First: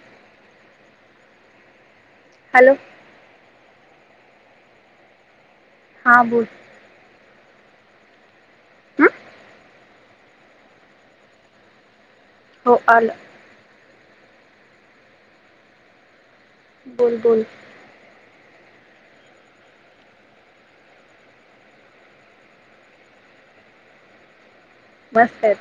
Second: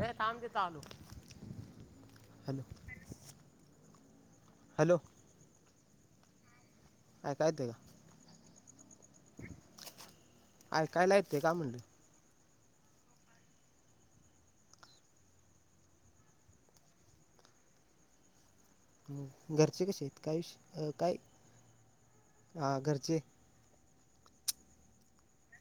र कामचे तलु [inaudible] hello. Hello. हा बोल. काय चालू हं आकायला येत नाही का म्हणलं. हो आलं. बोल-बोल. हम घरचे कसे आहेत. काही विषय काय हा घरचे. मस्त आहेत.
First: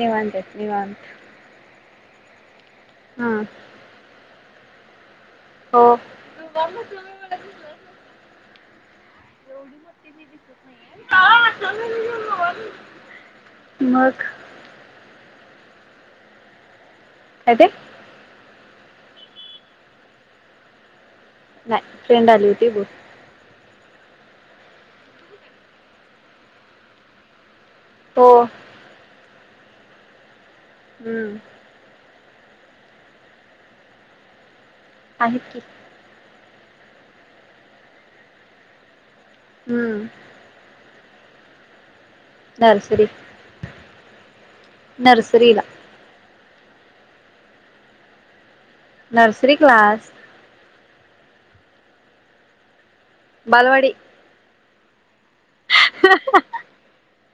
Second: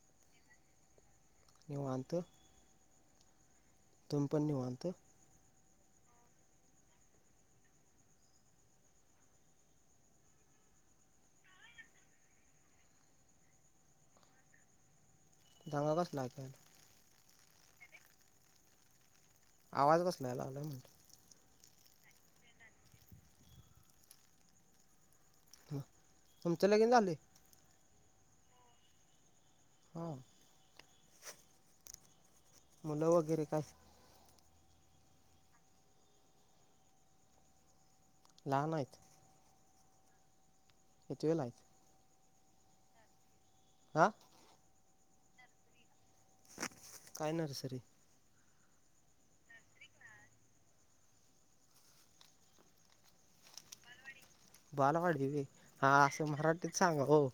निवांतच-निवांत. निवांत. हम. तू पन निवांत. हो. एवढी मस्ती मी दिसत नाहीे. [inaudible] मग. दांा गस लागकरल [unintelligible] काय ते? आवाज कसला या लागलाय म्हटलं? नाही, फ्रेंड आली होती बोल. तुमचं लगीन झालंय? हो. हम्म. हम्म. मुलं वगैरे काय? आहेत की. लहान आहेत. हम्म. कितवीला आहेत? नर्सरी आ? नर्सरीला. काय नर्सरी? Nursery class. बालवाडी. बालवाडी व्हे, हा असं म्हराठीत सांगा ओ.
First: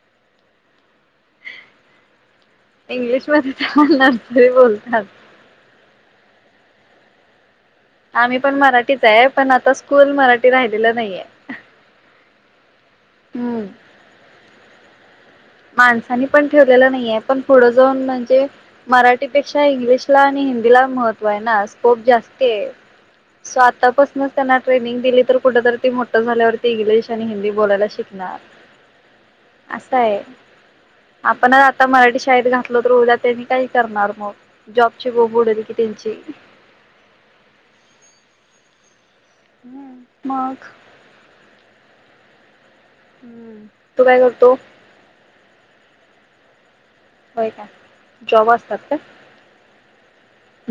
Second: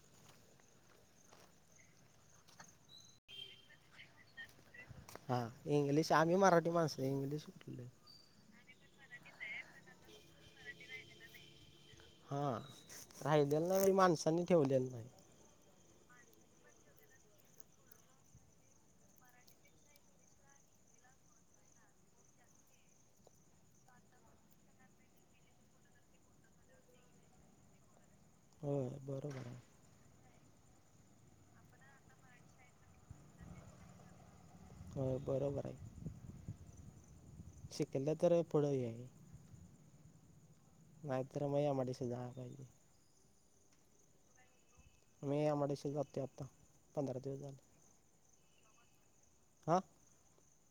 इंग्लिश मध्ये तेला नर्सरी बोलतात. हां इंग्लिश आम्ही मराठी माणसं, इंग्लिश कुठलं? आम्ही पण मराठीच हाय पण आता स्कूल मराठी राहिलेलं नाहीये. हा, हम्म राहिलेलं नाही म्हजे माणसांनी ठेवलेलं नाही. माणसानी पण ठेवलेला नाहीय. पण पुढ जाऊन म्हणजे मराठीपेक्षा इंग्लिशला आणि हि- हंदीला महत्त्व आहे ना स्कोप जास्त आहे. सो आतापासूनच त्यांना ट्रेनिंग दिली तर कुठरी ती मोठं झाल्यावर इंग्लिश आणि हिंदी बोलायला शितील. ना होय बरोबर असं आहे. आपण आता मराठी शाळेत घातलो तर उद्या त्यांनी काही करणार मग. जॉबची होय बोंब उडल की त्यांची. शिकल्या तर पुढ हे आहे. ह मग. [unintelligible] हम्म तू काय करतो. मी आमआय डी सि ला जातोय आता पंधरा दिवस होय झाल. का जॉब असतात काय? हा!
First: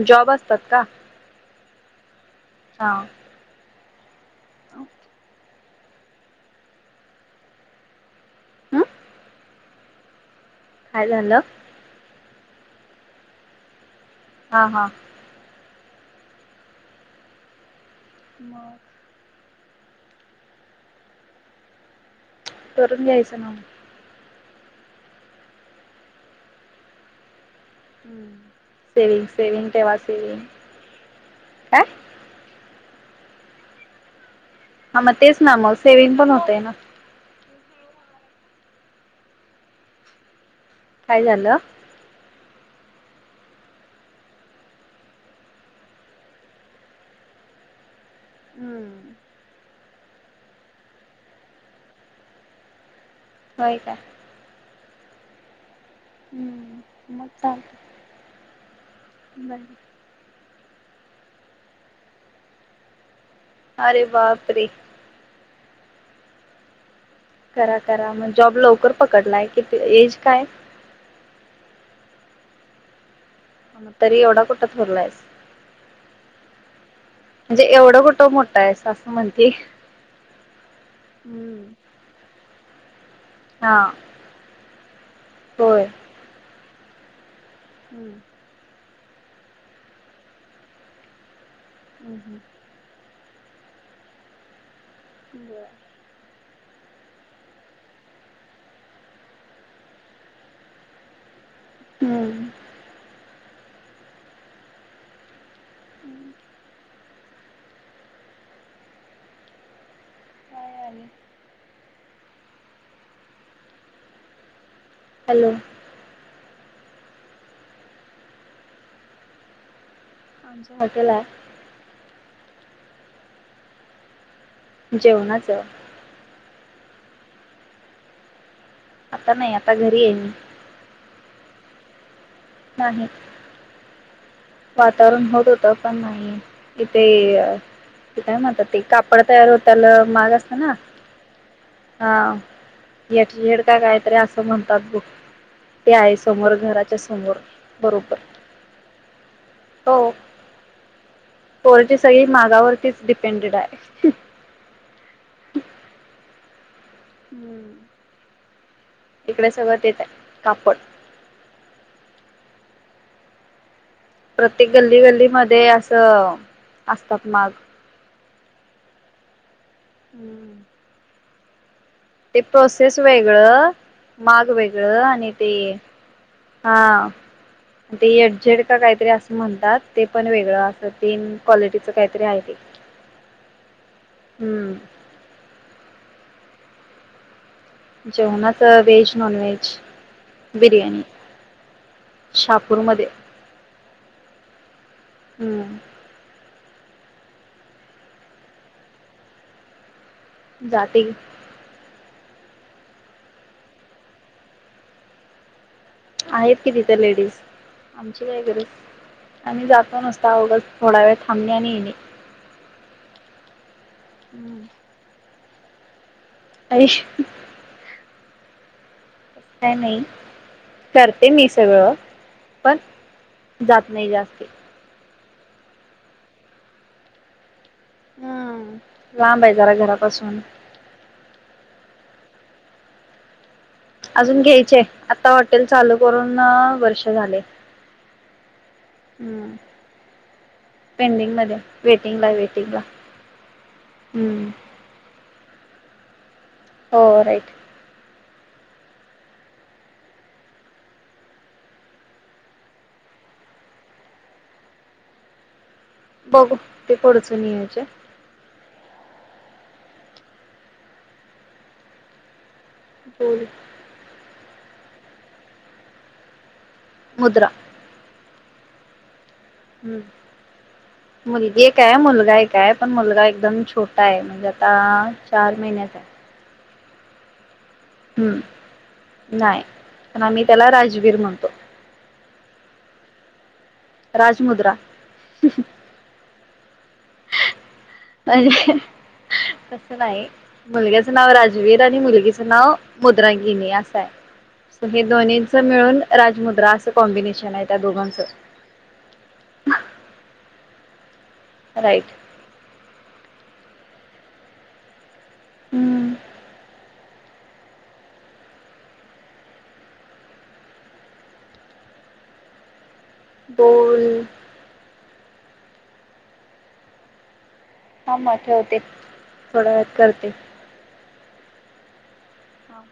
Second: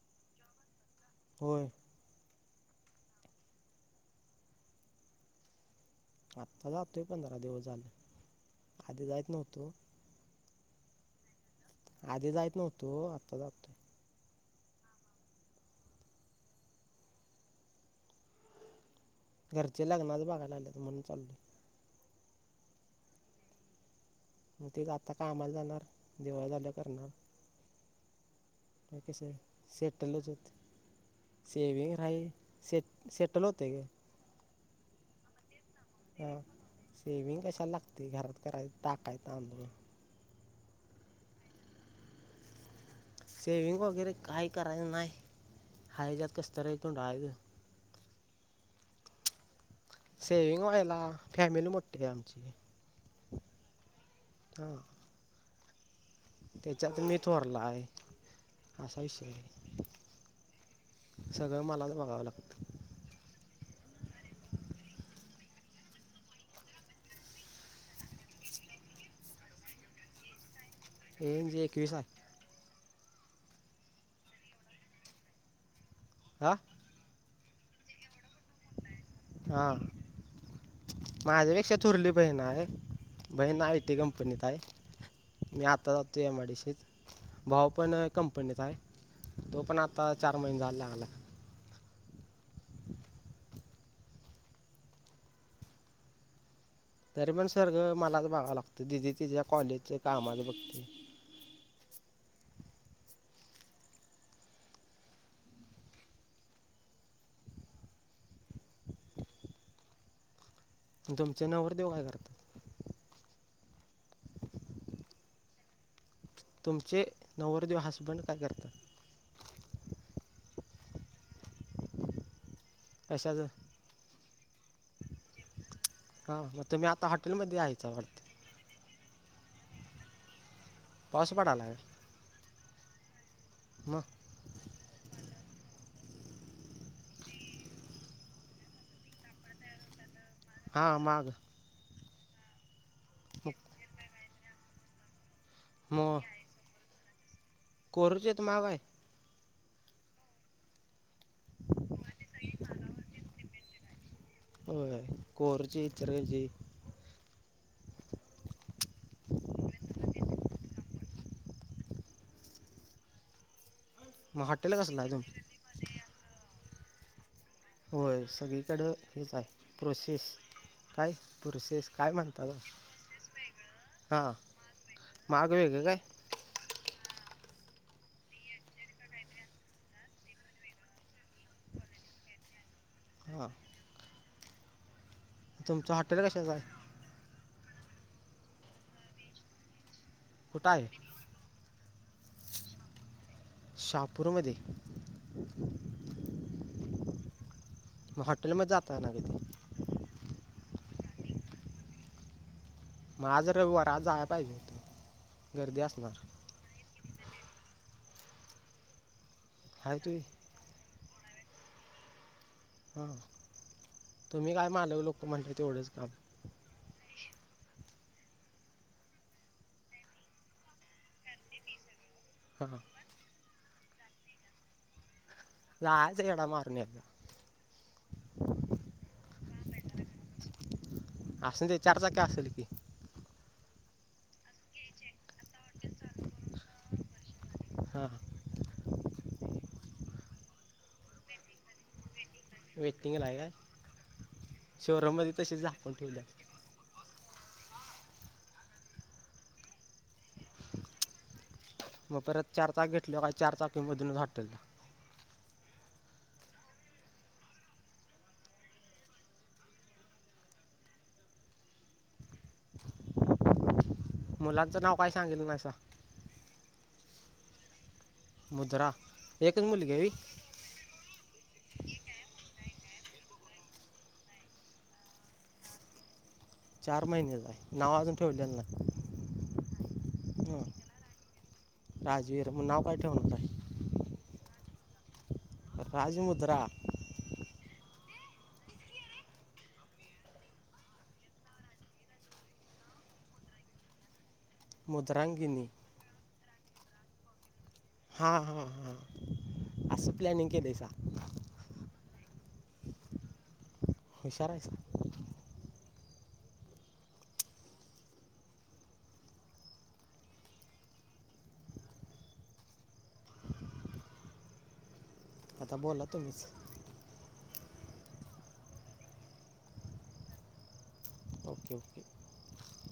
जॉब असतात का? होय. हा. ओके आता जातोय पंधरा दिवस झाले आधी जाइत नव्हतो. काय झालं? आधी जायच नव्हतो आता जाततोय. हा, हा. मग. घरचे लग्नाच बघायला आले तर म्हणून चालले. करून घ्यायचं ना. मग तेच आता कामाला जाणार दिवाळी झाल्या करणार. हम्म ओके स सेटलच होतोय काय सेविंग हाई. सेटल होतोय. हा मग तेच ना मग सेविंग पण होतेय ना. सेविंग कशाला लागते घरात कराय टाकाय तांदूळ. काय झालं? सेविंग वगैरे काही करायच नाही हाय हेझ्यात कसतरा गुंडायचं. हम्म सेविंग व्हायला फॅमिली मोठी आहे आमची. होय का. हा. त्याच्यात हम्म मी मग थोरला आहे चालत असा विषय.. बर सगळं मलाचं बघावं लागतं. अरे बापरे! करा करा मग जॉब लवकर पकडलाय. कि एज काय? एज जे एकवीस आहे. ह तरी एवढा कुठं थोरलाईस. आा. म्हणजे एवढं कुठं मोठं आहे स असं म्हणते. हां माझ्यापेक्षा चुरली बहिण आहे. बहीण हा आयटी कंपनीत हाय मी होय आता जातोय एमआयडीशित. भाऊ पण कंपनीत हाय तो पण आता चार महिने झाल लागलाय. हम् हम् बर तरी पण सगळ मलाच बघाय लागतंय दिदी तिझ्या कॉलेज कामाच बघते. हम्म तुमच नवरदेव काय करत्यात. हॅलो! तुमचे नवरदेव हसबंड काय करत्यात. आमच हॉटेल आहे. कश्याच? जेवणाचं. ह तुम्ही मग आता हॉटेल मध्येच हायसा वाटतं. आता नाही आता घरी आहे मी. पाऊस पडायलाय. नाही. मग. वातावरण होत-होत पण नाही. इथे. ते काय म्हणत्यात ते कापड तयार होत्याल माग अस हा माग. हा येएझेट काय. कायतर अस म्हणतात बग. ते आहे. समोर घराच्या समोर. बरोबर कोरोचीत माग हाईत. हो. कोरोचीत सगळी मागावरतीच डिपेंडेड आहेत. हो कोरची इचलकरंजी. हम्म. इकड सगळं तेच हाय कापड. मग प्रत्येक हॉटेल कसलं गल्ली आहे गल्ली तुमचं मध्ये असं असतात माग. होय सगळीकडं हेच आहे. प्रोसेस काय प्रोसेस काय ते म्हणतात प्रोसेस वेगळं, हां माग वेगळं आणि माग ते वेगळं काय हां. [inaudible] ते येडझेड का काहीतरी असं म्हणतात, ते पण वेगळं असं तीन क्वालिटीच काहीतरी आहे ते. हा. हम्म. तुमचं हॉटेल कश्याच हाय? जेवणाच, व्हेज नॉन व्हेज कुठं बिर्याणी. आहे शापूरमध्ये शहापूरमध्ये. हम्म म हॉटेल म जाताय नाय कदी? जाते गी. मग आज रविवार जाया पाहिजे हुतं, गर्दी असणार. त्या लेडीस, आमची काय गरज, आम्ही आहे जातो तुम्ही नसता उगज थोड्या वेळ थामणे आणि येणे. हा, तुम्ही काय मालक लोकं म्हटल्यावर तेवढंच काम. अरे तसं काय नाही, करते मी सगळं. पण हा. जात नाही जास्त. जायाचं येडा मारून याचं. हम्म लांब आहे जरा घरापासून असुदे, चारचाकी असल की. अजून घ्यायचे. आता हॉटेल चालू करून वर्ष झाले. हा. हम्म पेंडिंग मध्ये वेट. वेटिंग ला. वेटींग वेटिंगला आहे हम्म. तसेच झाकून ठेवल्यात. हो राईट. मग परत चार चाक घेतली. काही चार चाकी मधूनच हटल. बघू ते फूडच नियोजन. बोलू. मुलांचं नाव काय सांगितल नाही सां. मुद्रा. मुद्रा. एकच मुलगी आहे व्हय. हम्म मुलगी एक हाय. मुलगा एक हाय. पण मुलगा एकदम छोटा आहे म्हणजे आता चार महिचा आहे. चार महिने हम्म नाही प आम्ही नाही त्याला राजवीर म्हणतो. तर नाव काय ठेवणत आहे. राजमुद्रा. राजमुद्रा. [unintelligible] तसं नाही मुलग्याचं नाव राजवीर आणि मुलगीचं नाव मुद्रगिनी असं आहे. हे दोन्च मुद्रांगिनी मिळून राजमुद्रा असं कॉम्बिनेशन आहे. त्या दोघांचं हा हा हा असं प्लॅनिंग केलयसा. राईट. हुशार आहेस. हम्म. बोल. आता बोला तुम्हीच. हा म ठेवते थोड्या वेळात करते. Okay okay. हां.